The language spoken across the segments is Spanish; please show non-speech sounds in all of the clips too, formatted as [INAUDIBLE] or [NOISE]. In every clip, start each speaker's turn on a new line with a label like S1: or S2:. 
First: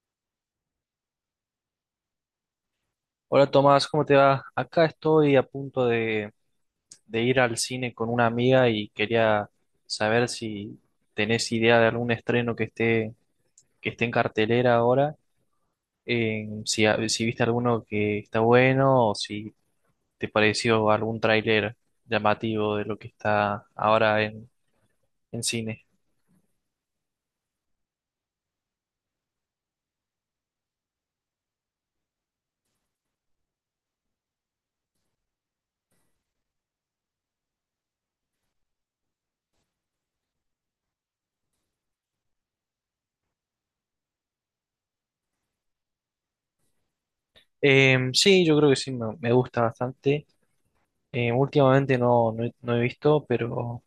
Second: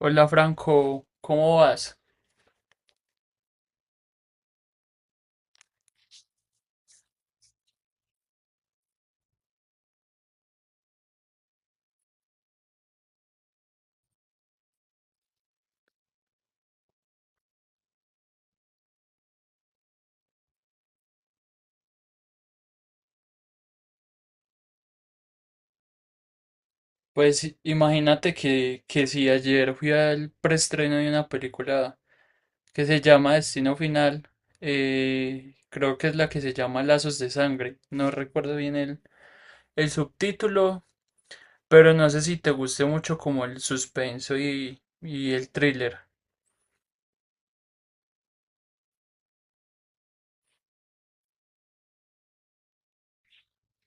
S1: Hola Franco, ¿cómo vas?
S2: Hola Tomás, ¿cómo te va? Acá estoy a punto de ir al cine con una amiga y quería saber si tenés idea de algún estreno que esté en cartelera ahora, si, si viste alguno que está bueno o si te pareció algún tráiler llamativo de lo que está ahora en cine.
S1: Pues imagínate que, si ayer fui al preestreno de una película que se llama Destino Final. Creo que es la que se llama Lazos de Sangre, no recuerdo bien el subtítulo, pero no sé si te guste mucho como el suspenso y el thriller.
S2: Sí, yo creo que sí, me gusta bastante. Últimamente no, no he visto, pero...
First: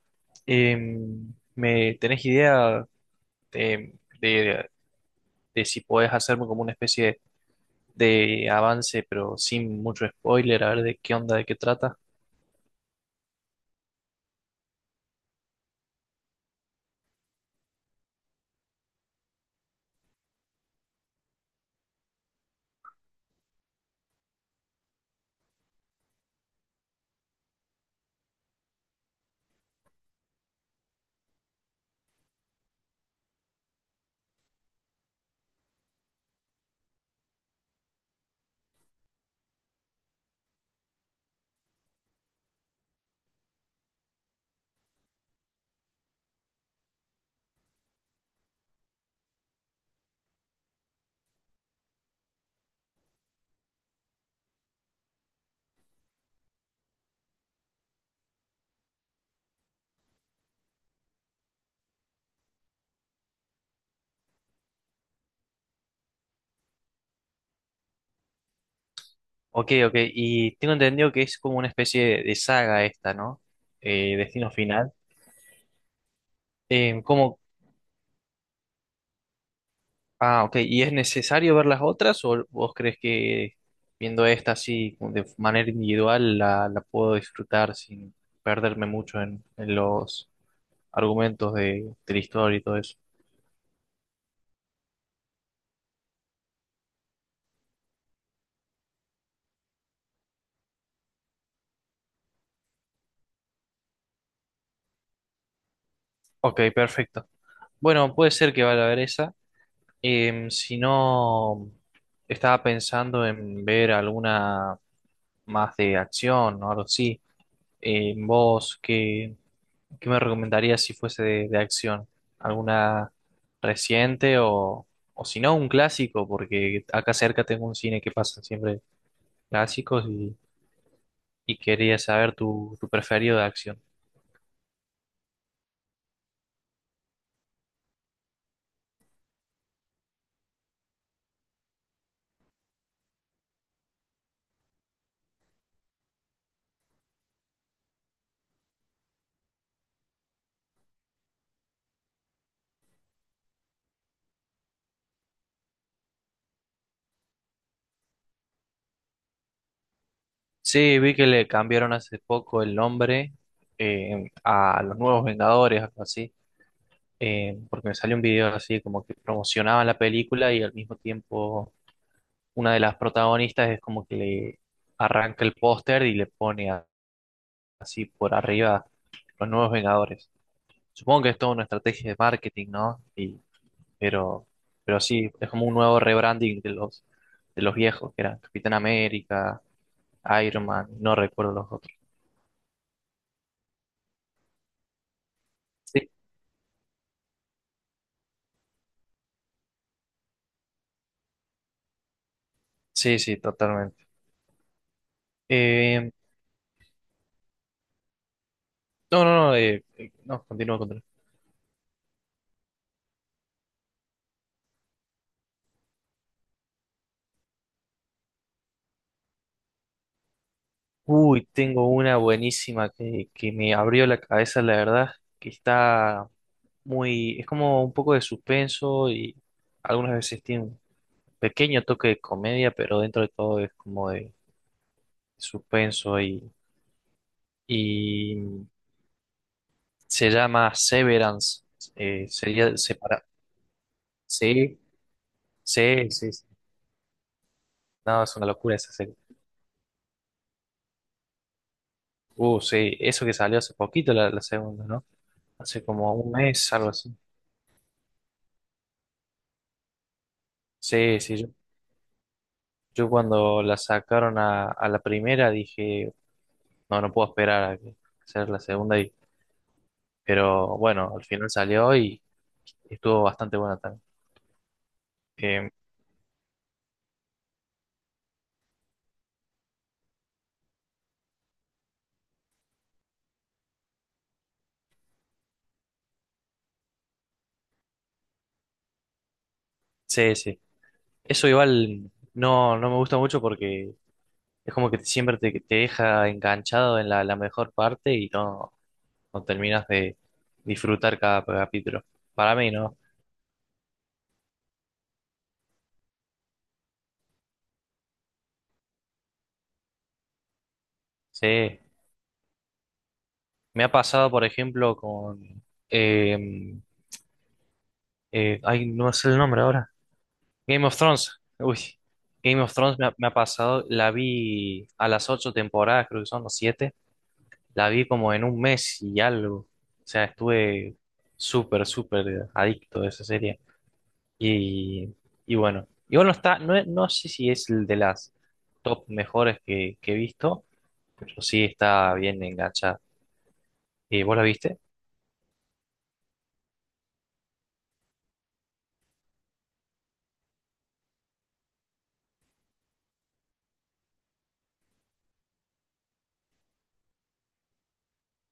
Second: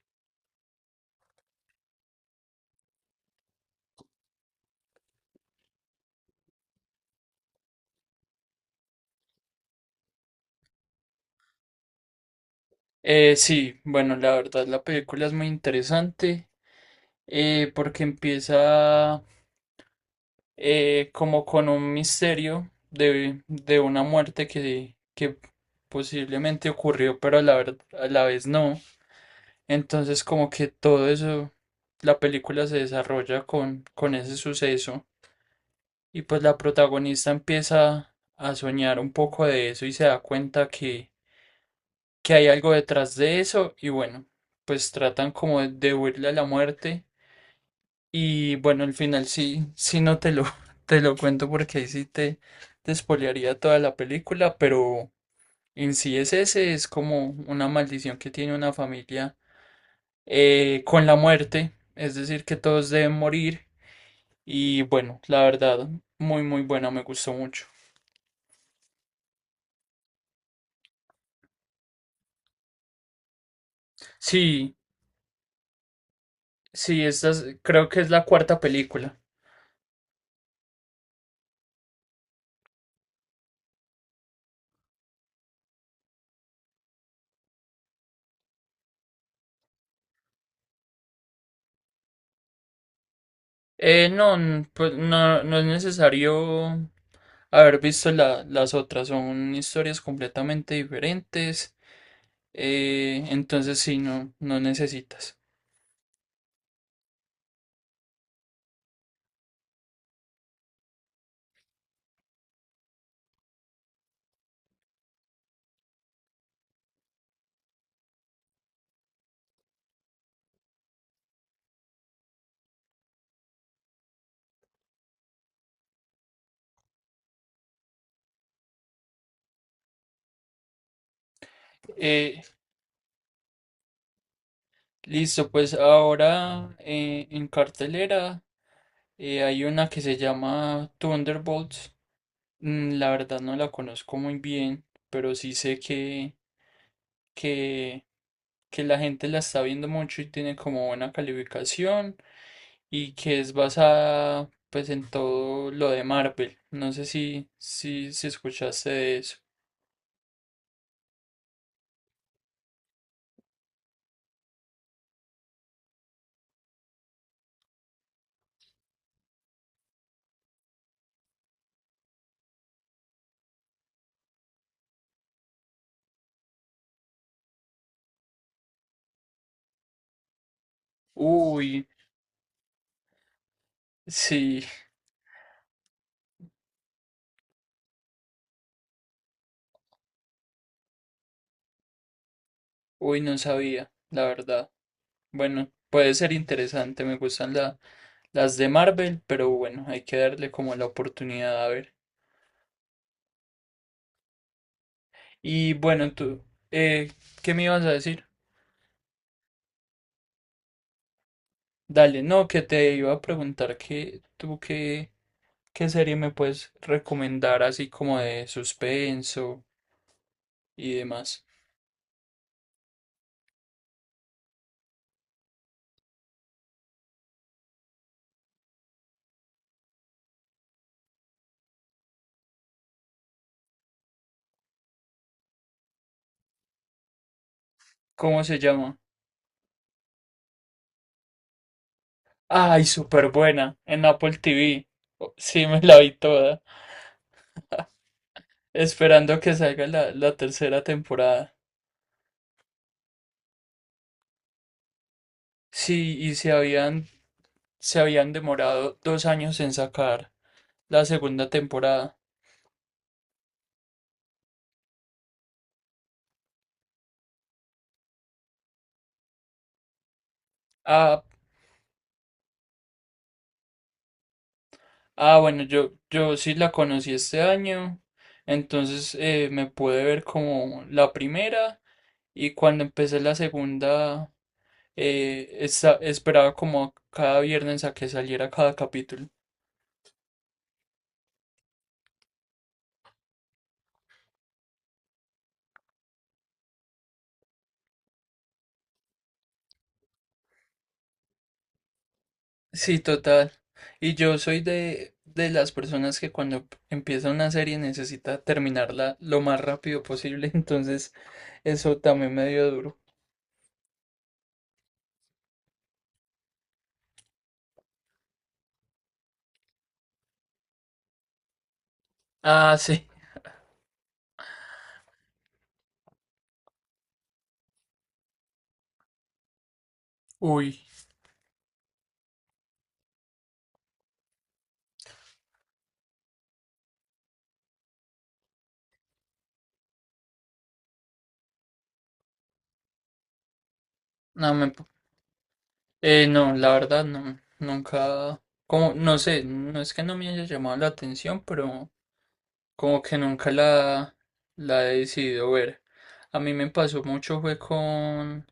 S2: ¿Me tenés idea de, de- de si podés hacerme como una especie de avance, pero sin mucho spoiler, a ver de qué onda, de qué trata.
S1: Sí, bueno, la verdad la película es muy interesante, porque empieza como con un misterio de una muerte que posiblemente ocurrió, pero a la, a la vez no. Entonces como que todo eso, la película se desarrolla con ese suceso y pues la protagonista empieza a soñar un poco de eso y se da cuenta que hay algo detrás de eso y bueno, pues tratan como de huirle a la muerte. Y bueno, al final sí, sí no te lo, [LAUGHS] te lo cuento porque ahí sí te spoilearía toda la película, pero en sí es ese, es como una maldición que tiene una familia, con la muerte, es decir, que todos deben morir y bueno, la verdad, muy muy buena, me gustó mucho.
S2: Ok, ok, y tengo entendido que es como una especie de saga esta, ¿no? Destino
S1: Sí,
S2: Final.
S1: sí,
S2: ¿Cómo?
S1: creo que es la cuarta película.
S2: Ah, ok, ¿y es necesario ver las otras o vos crees que viendo esta así como de manera individual la puedo disfrutar sin perderme mucho en los argumentos de la historia y todo eso?
S1: No, pues no, no es necesario haber visto las otras, son historias completamente diferentes. Entonces sí, no, no necesitas.
S2: Ok, perfecto. Bueno, puede ser que vaya a ver esa. Em, si no, estaba pensando en ver alguna más de acción o algo así. Em, vos, ¿qué me recomendarías si fuese de acción? ¿Alguna reciente o si no, un clásico? Porque acá cerca tengo un cine que pasan siempre clásicos y quería saber
S1: Eh,
S2: tu preferido de acción.
S1: Listo, pues ahora en cartelera hay una que se llama Thunderbolts. La verdad no la conozco muy bien, pero sí sé que, que, que la gente la está viendo mucho y tiene como buena calificación y que es basada pues en todo lo de Marvel. No sé si, si escuchaste de eso.
S2: Sí, vi que le cambiaron hace poco el nombre em, a los nuevos Vengadores, algo así. Eh, porque me salió un video así como que promocionaban la película y al mismo tiempo una de las protagonistas es como que le arranca el póster y le pone así por arriba los nuevos Vengadores. Supongo que es toda una
S1: Uy,
S2: estrategia de marketing, ¿no? Y, pero,
S1: sí,
S2: pero sí, es como un nuevo rebranding de los viejos, que eran Capitán América, Iron Man, no recuerdo los otros.
S1: uy, no sabía, la verdad. Bueno,
S2: Sí,
S1: puede ser interesante, me gustan las de Marvel, pero bueno, hay que darle como la oportunidad a ver.
S2: sí, sí, totalmente.
S1: Y
S2: Eh,
S1: bueno, tú, eh, ¿qué me ibas a decir?
S2: no, no, no, no, continúa, continúa.
S1: Dale, no, que te iba a preguntar que tú qué, qué serie me puedes recomendar así como de suspenso y demás.
S2: Uy, tengo una buenísima que me abrió la cabeza, la verdad, que está muy, es como un poco de suspenso y algunas veces tiene un pequeño toque de comedia, pero dentro de todo es como de suspenso
S1: ¿Cómo se
S2: y
S1: llama?
S2: se llama Severance, sería
S1: Ay,
S2: separar.
S1: súper buena, en Apple
S2: Sí,
S1: TV. Oh, sí, me la
S2: sí,
S1: vi
S2: sí, sí.
S1: toda,
S2: No, es una locura esa serie.
S1: esperando que salga la, la tercera temporada.
S2: Sí, eso que salió hace poquito la segunda, ¿no? Hace como
S1: Sí,
S2: un mes, algo así.
S1: se habían demorado 2 años en sacar la
S2: Sí, sí, yo.
S1: segunda temporada.
S2: Yo cuando la sacaron a la primera dije, no, no puedo esperar a a hacer la segunda. Y, pero bueno,
S1: Ah,
S2: al final salió y estuvo bastante buena también.
S1: ah, bueno,
S2: Eh,
S1: yo sí la conocí este año, entonces me pude ver como la primera y cuando empecé la segunda, esperaba como cada viernes a que saliera cada capítulo.
S2: sí, sí. Eso igual no, no me gusta mucho porque es como siempre te, te deja enganchado en la mejor parte y no, no terminas de disfrutar cada capítulo. Para mí, ¿no?
S1: Sí, total. Y yo soy de las personas que cuando empieza una serie necesita terminarla lo más rápido posible, [LAUGHS] entonces
S2: Sí.
S1: eso también me dio duro.
S2: Me ha pasado, por ejemplo, con... eh, ay, no sé el nombre ahora. Game of Thrones. Uy, Game of
S1: Ah,
S2: Thrones
S1: sí.
S2: me ha pasado, la vi a las 8 temporadas, creo que son los siete, la vi como en 1 mes y algo. O sea,
S1: Uy,
S2: estuve súper, súper adicto a esa serie. Y, y bueno, igual no está, no, es- no sé si es el de las top mejores que he visto, pero sí está bien enganchada. ¿Y vos la
S1: no me...
S2: viste?
S1: No, la verdad no, nunca... Como, no sé, no es que no me haya llamado la atención, pero como que nunca la, la he decidido ver. A mí me pasó mucho fue con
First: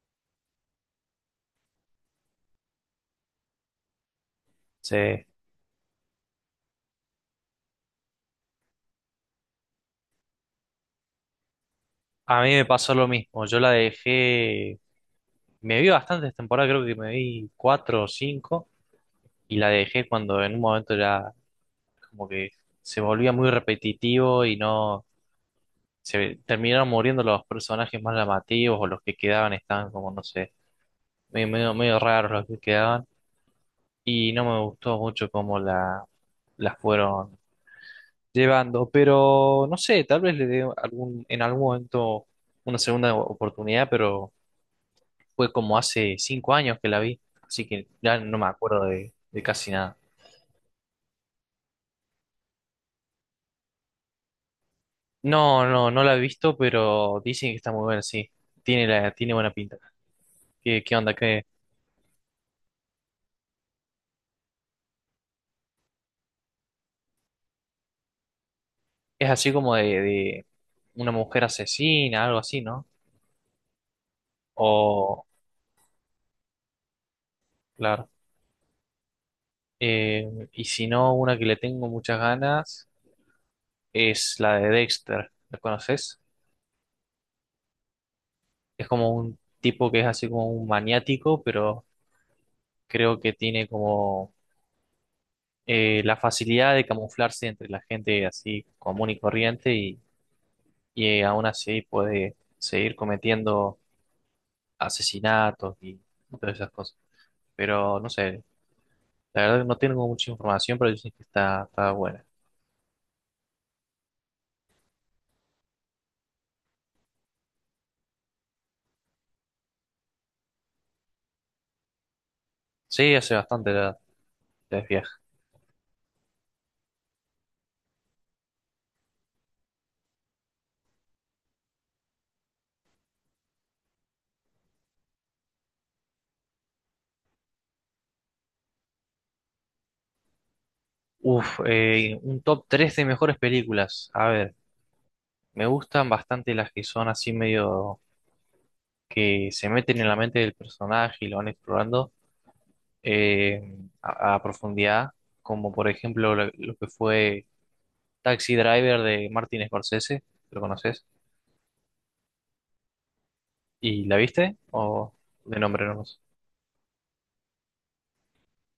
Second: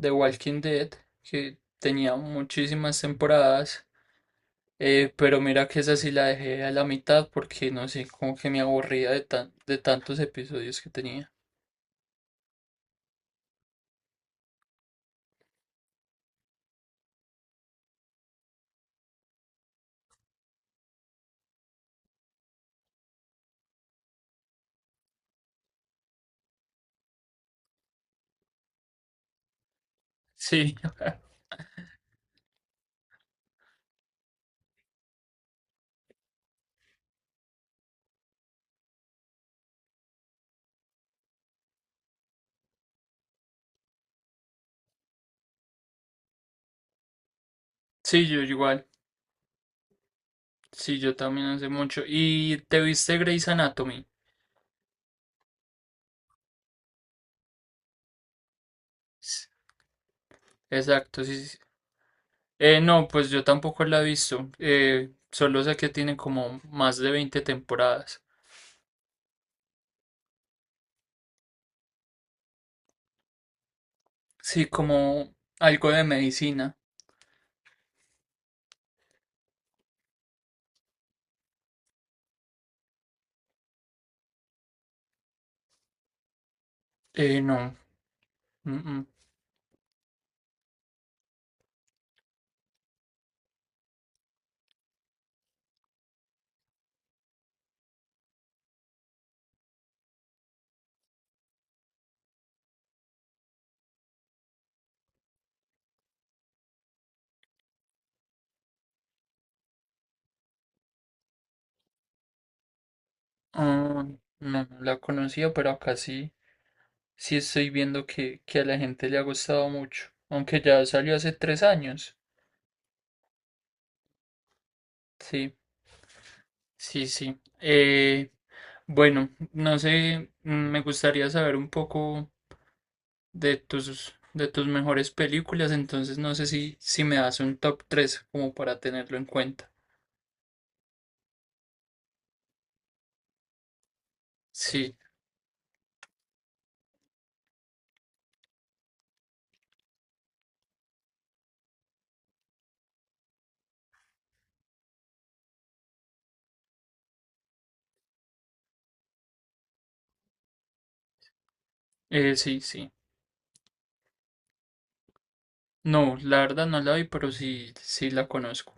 S1: The Walking Dead, que tenía muchísimas temporadas,
S2: Sí.
S1: pero mira que esa sí la dejé a la mitad porque no sé, como que me aburría de tan, de tantos episodios que tenía.
S2: A mí me pasó lo mismo, yo la dejé, me vi bastantes temporadas, creo que me vi cuatro o cinco. Y la dejé cuando en un momento era como que se volvía muy repetitivo y no se terminaron muriendo los personajes más llamativos o los que quedaban estaban como no sé,
S1: Sí,
S2: medio, medio, medio raros los que quedaban y no me gustó mucho cómo la las fueron llevando, pero no sé, tal vez le dé algún en algún momento una segunda oportunidad, pero fue como hace 5 años que la vi, así que
S1: [LAUGHS]
S2: ya
S1: sí,
S2: no
S1: yo
S2: me
S1: igual.
S2: acuerdo de casi nada.
S1: Sí, yo también hace mucho. ¿Y te viste Grey's Anatomy?
S2: No, no, no la he visto, pero dicen que está muy buena, sí. Tiene la, tiene buena pinta. ¿Qué, qué onda?
S1: Exacto, sí,
S2: ¿Qué,
S1: sí, sí. No, pues yo tampoco la he visto. Solo sé que tiene como más de 20 temporadas.
S2: es así como de una mujer asesina, algo así, ¿no?
S1: Sí,
S2: O,
S1: como algo de medicina.
S2: claro. Y si no, una que le tengo muchas ganas es la de Dexter. ¿La conoces?
S1: No. mm,
S2: Es
S1: mm,
S2: como un tipo que es así como un maniático, pero creo que tiene como la facilidad de camuflarse entre la gente así común y corriente y aún así puede seguir cometiendo asesinatos y todas esas cosas. Pero no sé, la verdad que no tengo mucha información, pero dicen que está, está buena.
S1: ah, no, no la conocía, pero acá sí. Sí estoy viendo que a la gente le ha gustado mucho. Aunque ya salió hace tres años.
S2: Sí, hace bastante la, la es vieja.
S1: Sí, sí, sí. Bueno, no sé, me gustaría saber un poco de tus mejores películas, entonces no sé si, si me das un top 3 como para tenerlo en cuenta.
S2: Uf, un top 3 de mejores películas. A ver,
S1: Sí,
S2: me gustan bastante las que son así medio que se meten en la mente del personaje y lo van explorando a profundidad, como por ejemplo lo que fue Taxi Driver de Martin Scorsese, ¿lo conoces?
S1: sí, sí.
S2: ¿Y la viste? ¿O de nombre
S1: No,
S2: nomás?
S1: la verdad no la vi, pero sí, sí la conozco.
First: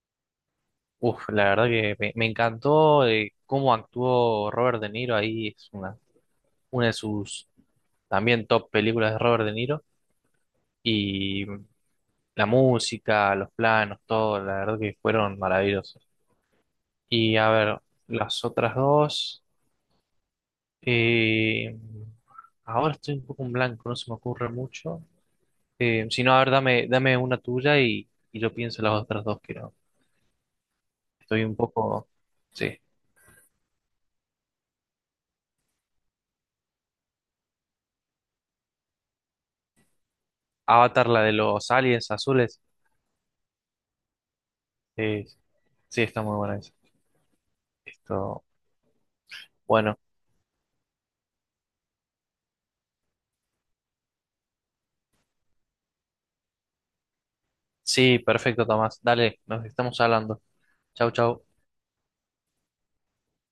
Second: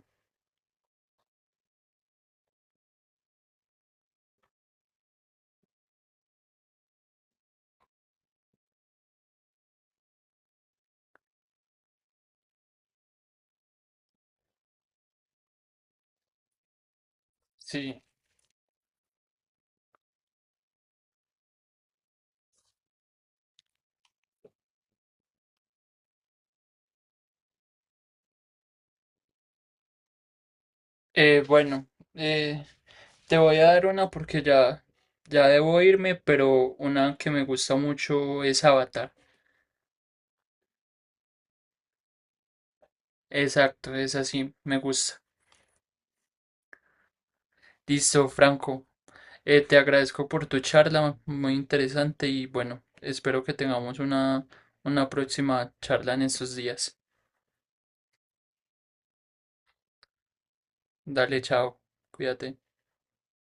S2: Uf, la verdad que me encantó cómo actuó Robert De Niro ahí, es una de sus también top películas de Robert De Niro y la música, los planos, todo, la verdad que fueron maravillosos. Y a ver,
S1: Sí.
S2: las otras dos, eh, ahora estoy un poco en blanco, no se me ocurre mucho. Si no, a ver, dame, dame una tuya y yo pienso en las otras dos, que no, estoy un
S1: Bueno,
S2: poco,
S1: eh,
S2: sí,
S1: te voy a dar una porque ya, ya debo irme, pero una que me gusta mucho es Avatar.
S2: Avatar, la de los aliens azules.
S1: Exacto, es así, me gusta.
S2: Sí, está muy buena esa.
S1: Listo,
S2: Esto,
S1: Franco. Te
S2: bueno,
S1: agradezco por tu charla, muy interesante y bueno, espero que tengamos una próxima charla en estos días.
S2: sí, perfecto, Tomás. Dale, nos estamos hablando. Chau,
S1: Dale,
S2: chau.
S1: chao, cuídate.